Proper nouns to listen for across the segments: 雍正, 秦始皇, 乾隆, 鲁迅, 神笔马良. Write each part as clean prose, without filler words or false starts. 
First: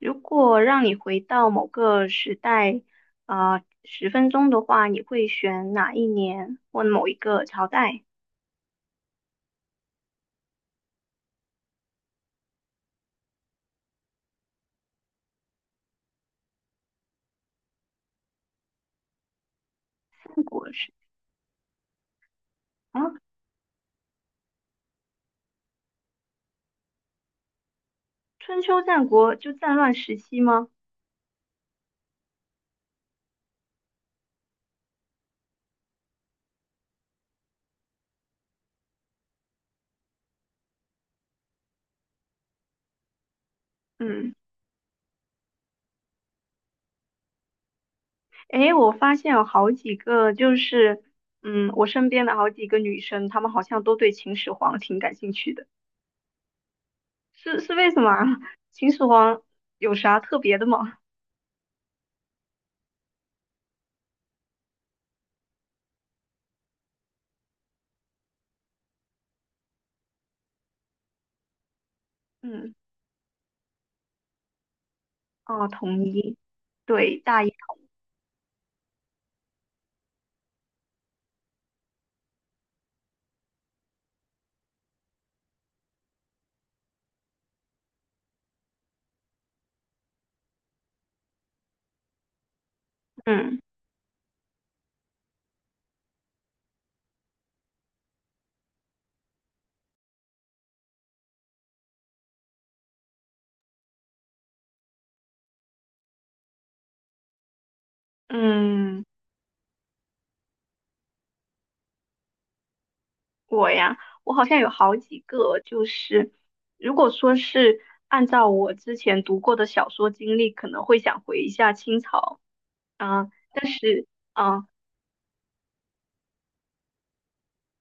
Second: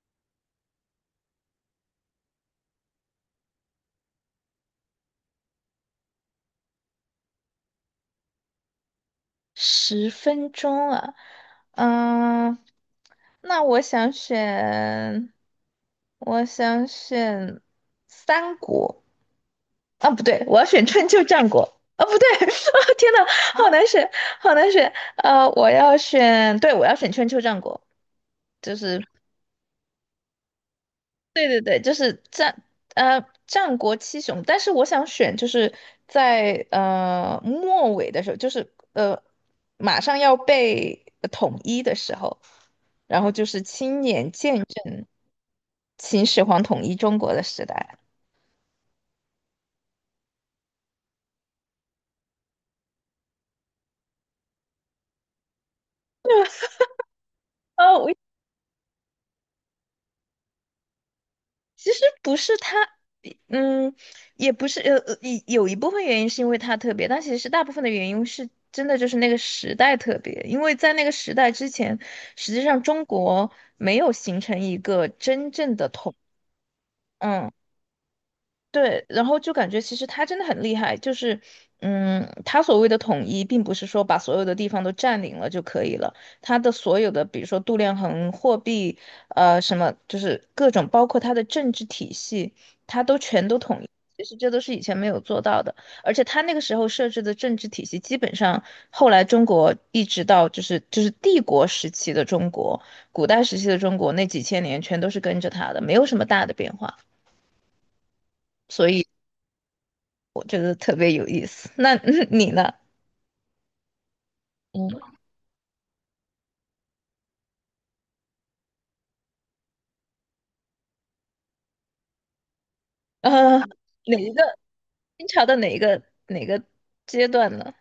如果让你回到某个时代，十分钟的话，你会选哪一年或某一个朝代？十分钟啊。嗯，那我想选三国。啊，不对，战我要国选时春秋战国。啊，不对，啊，啊，天呐，好难选，好难选。我要选，对，我要选春秋战国。春就秋是战国就战乱时期吗？对对对，就是战国七雄。但是我想选就是在末尾的时候，就是马上要被统一的时候，然后就是亲嗯，眼见证秦始皇统一中国的时代。诶，我发现有好几个，我身边的好几个女生，她们好像都对秦始皇挺感兴趣的，是为什哦，么啊？秦始皇有啥特别的吗？其实不是他。嗯，也不是有一部分原因是因为他特别，但其实大部分的原因是真的就是那个时代特别。因为在那个时代之前，实际嗯，上中国没有形成一个真哦，正的统统，一，对，大一，嗯，对，然后就感觉其实他真的很厉害。就是他所谓的统一，并不是说把所有的地方都占领了就可以了。他的所有的比如说度量衡、货币，什么就是各种，包括他的政治体系。嗯其实这都是以前没有做到的。而且他那个时候设置的政治体系，基本上后来中国一直到就是帝国时期的中国，古代时期的中国那几千年全都是跟着他的，没有什么大的变化。所嗯。以我觉得特别有意思。那 你呢？我呀，我好像有好嗯，几个，就是如果说是按照我之前读过的小说经历，可能会想回一下清朝啊，呃，但是哪一个啊，清朝的哪个阶段呢？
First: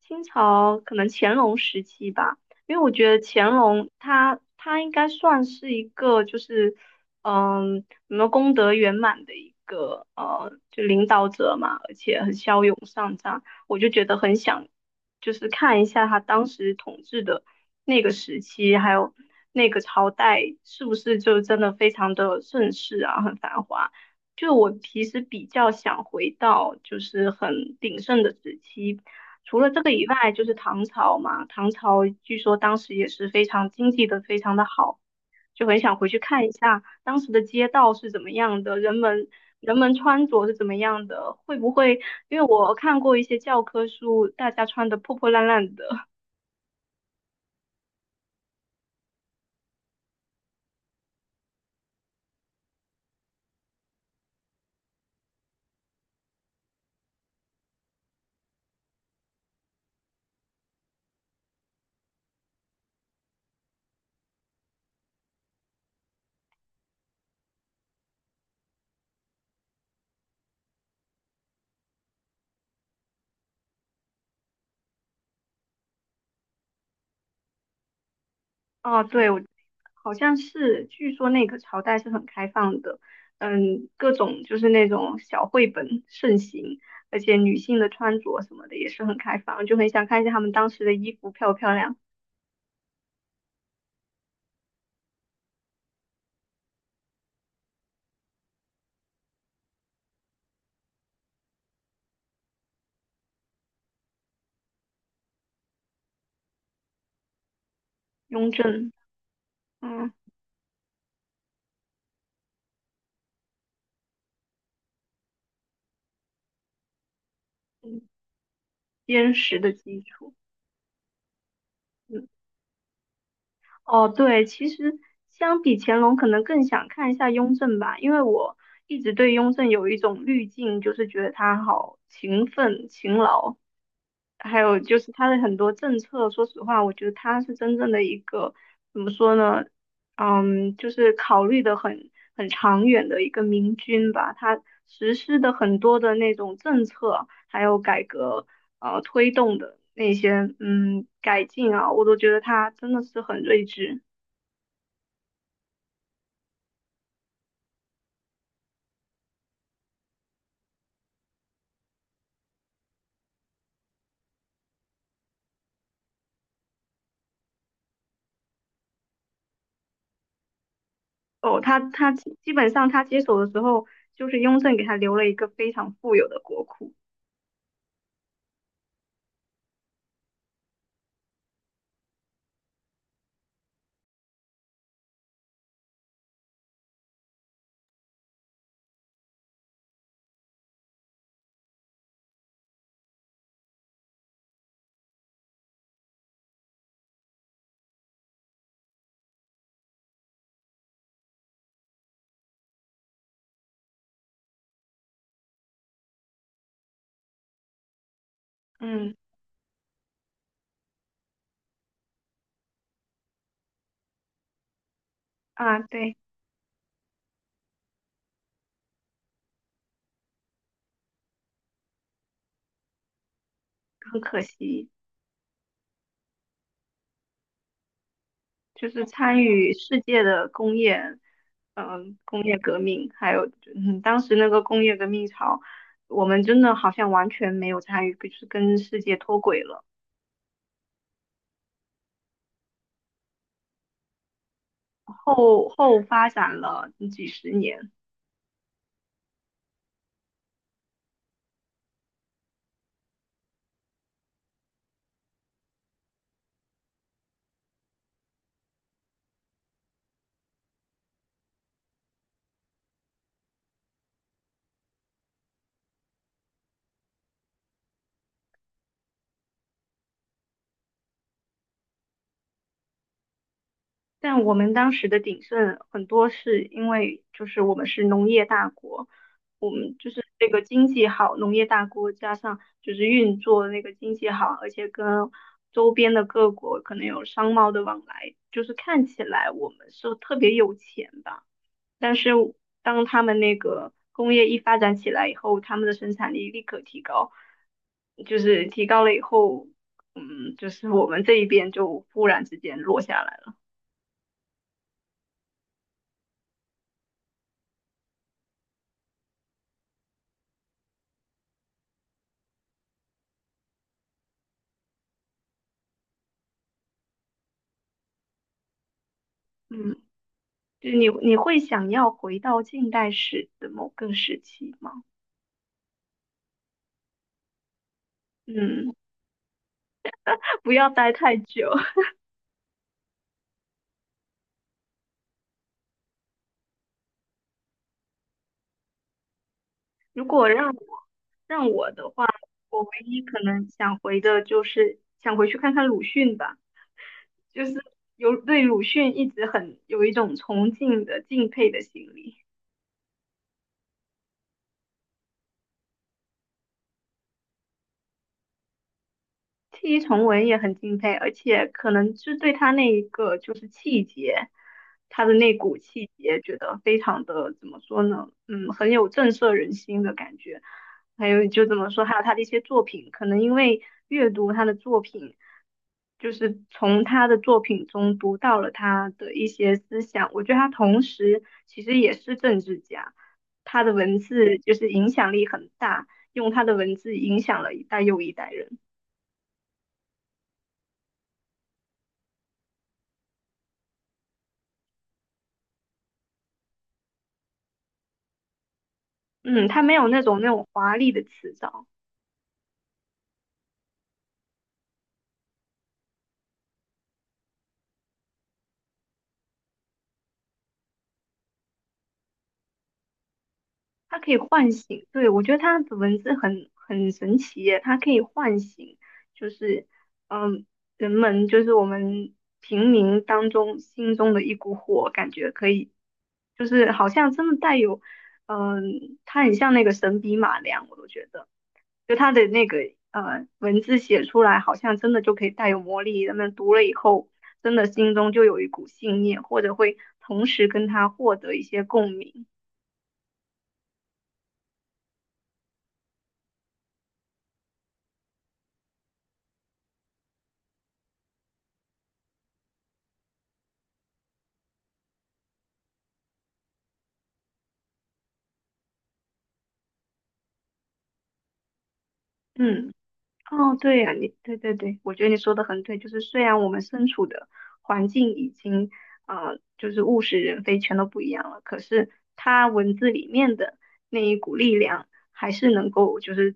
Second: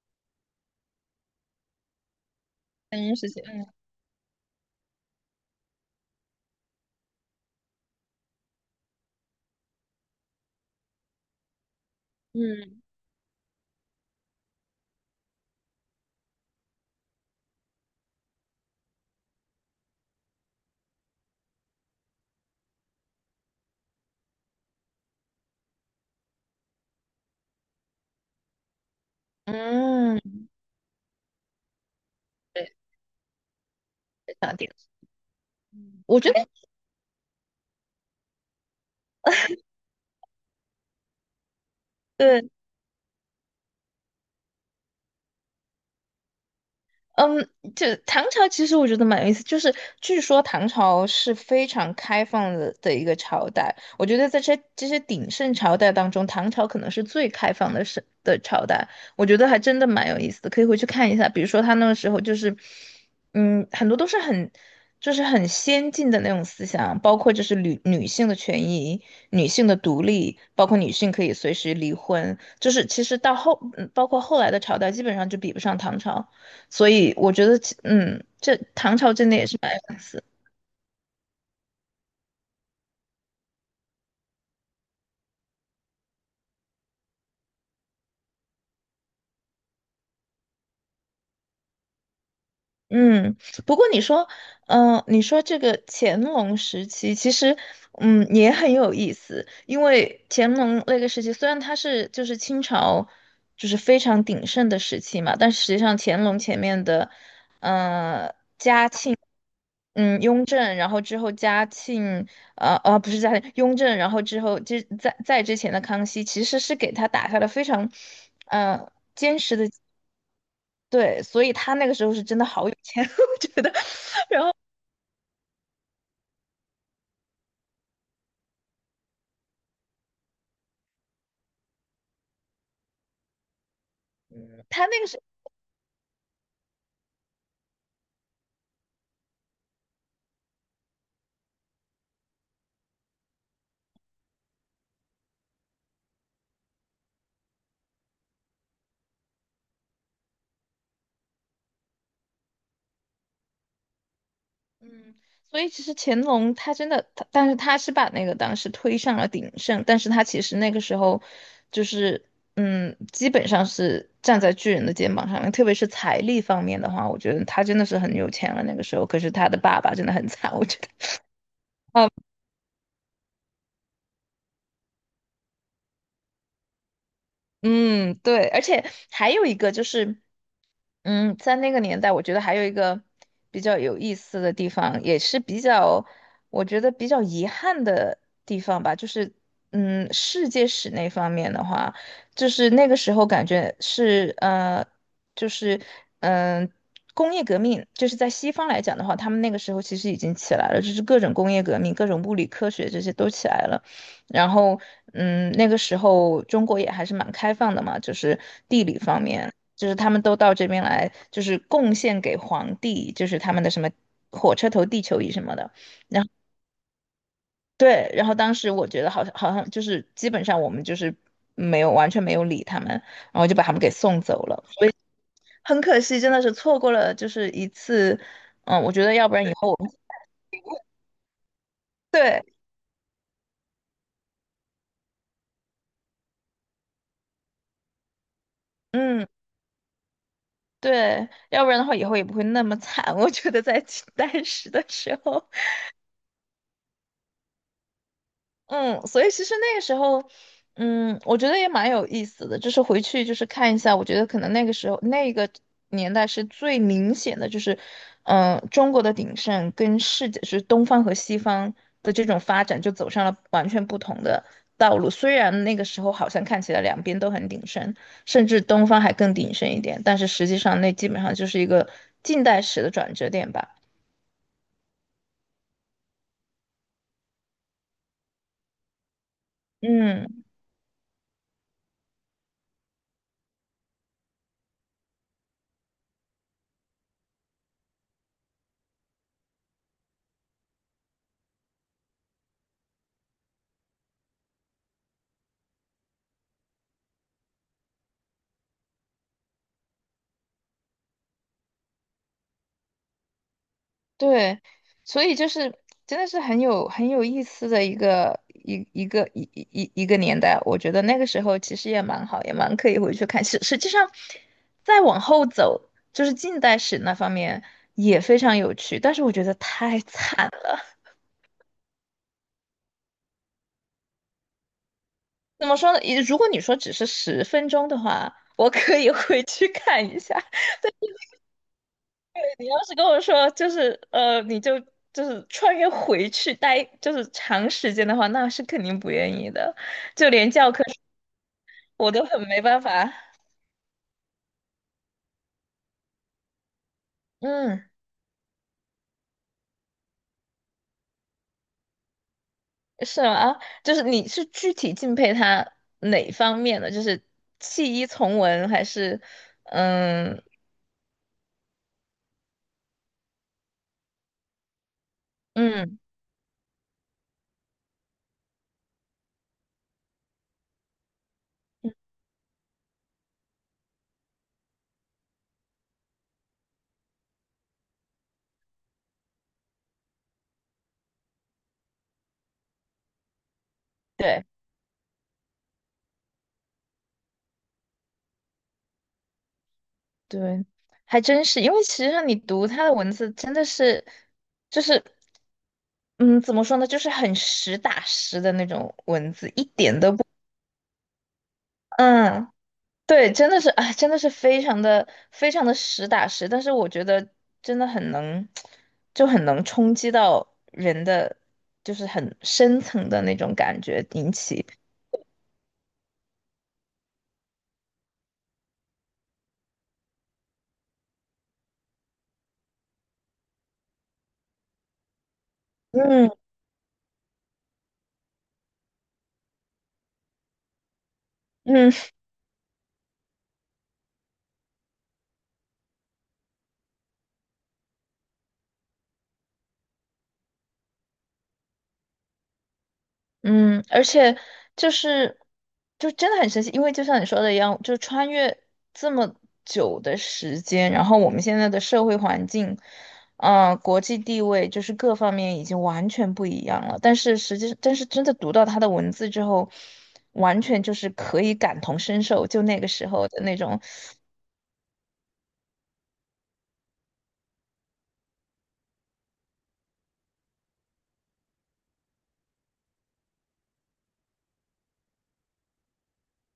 清朝可能乾隆时期吧，因为我三觉人得时期，乾嗯隆他应该算是一个就是嗯，什么功德圆满的一个就领导者嘛，而且很骁勇善战，我就觉得很想就是看一下他当时统治的那个时期，还有那个朝代是不是就真的非常的盛世啊，很繁华。就我其实比较想回到就是很鼎盛的时期，除了这个以嗯外，嗯，就是唐朝嘛，唐朝据说对，当时也是非常经济的，非非常常的点，好，就很想回去我觉看得一下当时的街道是怎么样的，人们穿着是怎么样的，会不会因为对。我看过一些教科书，大家穿的破破烂烂的嗯，就唐朝其实我觉得蛮有意思。就是据说唐朝是非常开放的一个朝代。我觉得在这些鼎盛朝代当中，唐朝可能是最开放的是的朝代。我觉得还真的蛮有意思的，可以回去看一下。比如说他那个时候就是，很多都是很就是很先进的那种思想，包括就是女性的权益、女性的独立，包括女性可以随时离婚。就是其实到后，包括后来的朝代基本上就比不上唐朝。所以我觉得，这唐啊，朝对，真的我也是白有意好思。像是，据说那个朝代是很开放的，嗯，各种就是那种小绘本盛行。而且女性的穿着什么的也是很开放，就很想看一下她们当时的衣服漂不漂亮。嗯，不过你说，你说这个乾隆时期。其实，也很有意思。因为乾隆那个时期，虽然它是就是清朝，就是非常鼎盛的时期嘛。但实际上乾隆前面的，呃，雍正，嗯，嗯，雍正，然后之后嘉庆，不是嘉庆，雍正，然后之后在之前的康熙，其实是给他打下了非常，嗯呃，坚坚实实的。的基础，对，所以他那个时候是嗯，真的好有钱。我觉得哦，对，其实相比乾隆，可能更想看一下雍正吧，因为我一直对雍正有一种滤镜，就是觉得他好勤奋、勤劳，还有他就那个是是，他的很多政策，说实话，我觉得他是真正的一个怎么说呢？嗯，就是考虑的很长远的一个明君吧。他实施的很多的那种政策，还有改革，推动的那些嗯改进啊，我都觉得他真的是很睿智。嗯，所以其实乾隆他真的，但是他是把那个当时推上了鼎盛。但是他其实那个时候就是，基本上是站在巨人的肩膀上面，特别是财力方面的话，我觉得他真的是很有钱了那个时候。可是他的爸爸真的很惨，我觉得。哦，他啊，他基基本上他接手的时候，就是雍正给他留了一个非常富有的国库。嗯，对，而且还有一个就是，在那个年代，我觉得还有一个比较有意思的地方，也是比较，我觉得比较遗憾的地方吧。就是，世界史那方面的话，就是那个时候感觉是，就是，嗯、工业革命，就是在西方来讲的话，他们那个时候其实已经起来了，就是各种工业革命、各种物理科学这些都起来了。然后，那个时候中国也还是蛮开放的嘛。就是地理嗯方面，就是他们都到这边来，就是贡献给皇帝，就是他们的什么火车头地球仪什么的。啊，对，对，然后当时我觉得好像就是基本上我们就是没有完全没有理他们，然后就把他们给很送可走了。惜。很可惜，真的是错过了就是一次。就我觉是得要不参然以后与我们世界的工业，工对，业革命，还有嗯，当时那个工业革命潮，我们真的好像完全没有参与，就是跟世界嗯。脱轨了，对，要不然的话以后也不会那么惨，我觉得在当时的时候。后发展了几十年。嗯，所以其实那个时候，我觉得也蛮有意思的，就是回去就是看一下。我觉得可能那个时候那个年代是最明显的。就是，中国的鼎盛跟世界就是东方和西方的这种发展就走上了完全不同的道路。虽然那个时候好像看起来两边都很鼎盛，甚至东方还更鼎盛一点，但是实际上那基本上就是一个近代史的转折点吧。但我们当时的鼎盛很多是因为就是我们是农业大国，我们就是嗯。这个经济好，农业大国加上就是运作那个经济好，而且跟周边的各国可能有商贸的往来，就是看起来我们是特别有钱吧。但是当他们那个工业一发展起来以后，他们的生产力立刻提高，就是提高了以后，嗯，就是我们这一边就忽然之间落下来了。对，所以就是真的是很有意思的一个一一个一一一一个年代。我觉得那个时候其实也蛮好，也蛮可以回去看。实际上，再往后走，就是近代史那方面也非常有趣，但是我觉得嗯。太惨了。就你会想要回到近代史的某个时期吗？怎么说呢？如果你说只是十分钟的话，我嗯，可以回去看一下。不要待太久。你要是跟我说就是就是穿越回去待就是长时间的话，那是肯定不愿意的。如就果连教让科书我让我的我都话，很没办我唯法。一可能想回的就是想回去看看鲁迅吧，就是嗯，有对鲁迅一直很有一种崇敬的敬佩的心理。是吗？就是你是具体敬佩他哪方面的？就是弃医从文，还是弃医从嗯文也很敬佩，而且可能是对他那一个就是气节，他的那股嗯，气节，觉得非常的怎么说呢？嗯，很有震慑人心的感觉。还有就怎么说，还有他的一些作品，可能因为阅读他的作品，就是从他的作品中读到了他的一些思想。我觉得他同时其实也是政治家，他的文对字就是影响力很大，用他的文字影响了一代又一代人。对，还真是。因为其实上你读他的文字真的是，就是嗯，怎么说呢，就是很实打实的那种文字，一嗯，它没点有都那不。种那种华丽的词藻，嗯，对，真的是，哎，真的是非常的非常的实打实。但是我觉得真的很能，就很能冲击到人的，就是很深层的那种感觉，它可引以起，唤醒。对，我觉得它的文字很神奇耶，它可以唤醒，就是嗯，人们就是我们平民当中心中的一股火，感觉可以，嗯就是好像真的带有，嗯，它很像那个神笔马良，我都觉得。嗯，就他的那个文字写出来，好像真的就可以带有魔力。人们读了以后，真的心中就有一股信念，或者会同时跟他获得一些共鸣。嗯，而且就是真的很神奇。因为就像你说的一样，就穿越这么久的时间，然后我们现在的社会环境，国际地位就是各方面已经完全不一样了。但是真的读到他的文字之后，完全就是可以感同身受，就那个嗯。时候的那哦，种。对呀，你对对对，我觉得你说的很对，就是虽然我们身处的环境已经就是物是人非，全都不一样了，可是他文字里面的那一股力量，还是能够就是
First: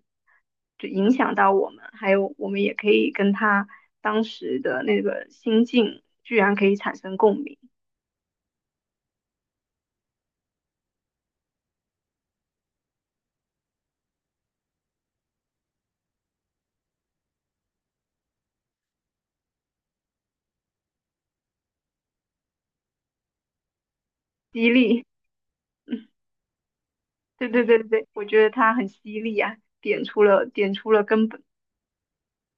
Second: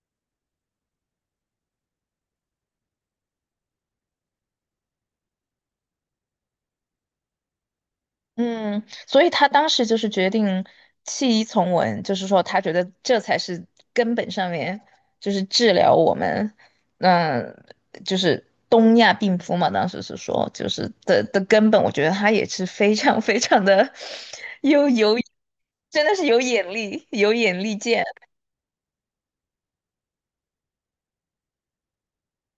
就影响到我们，还有我们也可以跟他当时的那个心境，居然可以产生共鸣，嗯。所以他当时就是决定弃医从文，就是说他觉得这才是根本上面，就是治疗我们，嗯、就是东亚病夫嘛。当时是说，就是的根本，我觉得他也是非常非常的 激有励，有，真嗯，的是有对眼对力对见。对，我觉得他很犀利啊，点出了根本，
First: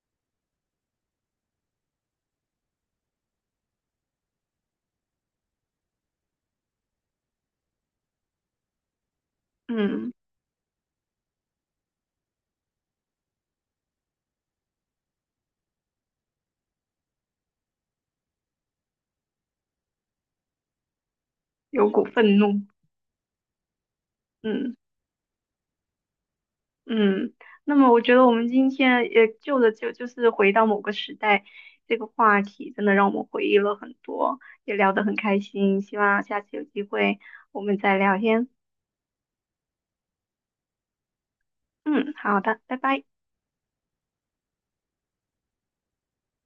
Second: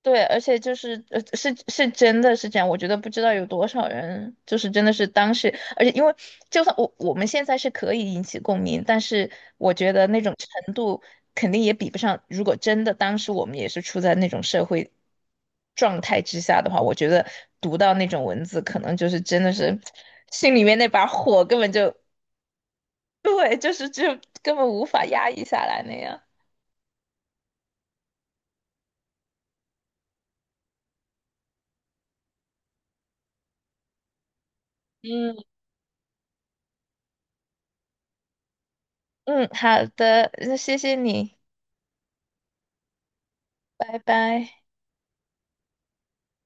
对，而且就是是真的是这样。我觉得不知道有多少人就是真的是当时。而且因为就算我们现在是可以引起共鸣，但是我觉得嗯，那种程度肯定也比不上。如果真的当时我们也是处在那种社会状态之下的话，我觉得读到那种文字，可能就是真的是心里面那把火根本有就股愤怒，对，就是就根本嗯。无法压抑下来那样。嗯，那么我觉得我们今天也就着就是回到某个时代这个话题，真的让我们回忆了很多，也聊得很开嗯。心。希望下次有机会我们再聊天。嗯，好的，那谢谢你，嗯，好的，拜拜。拜拜。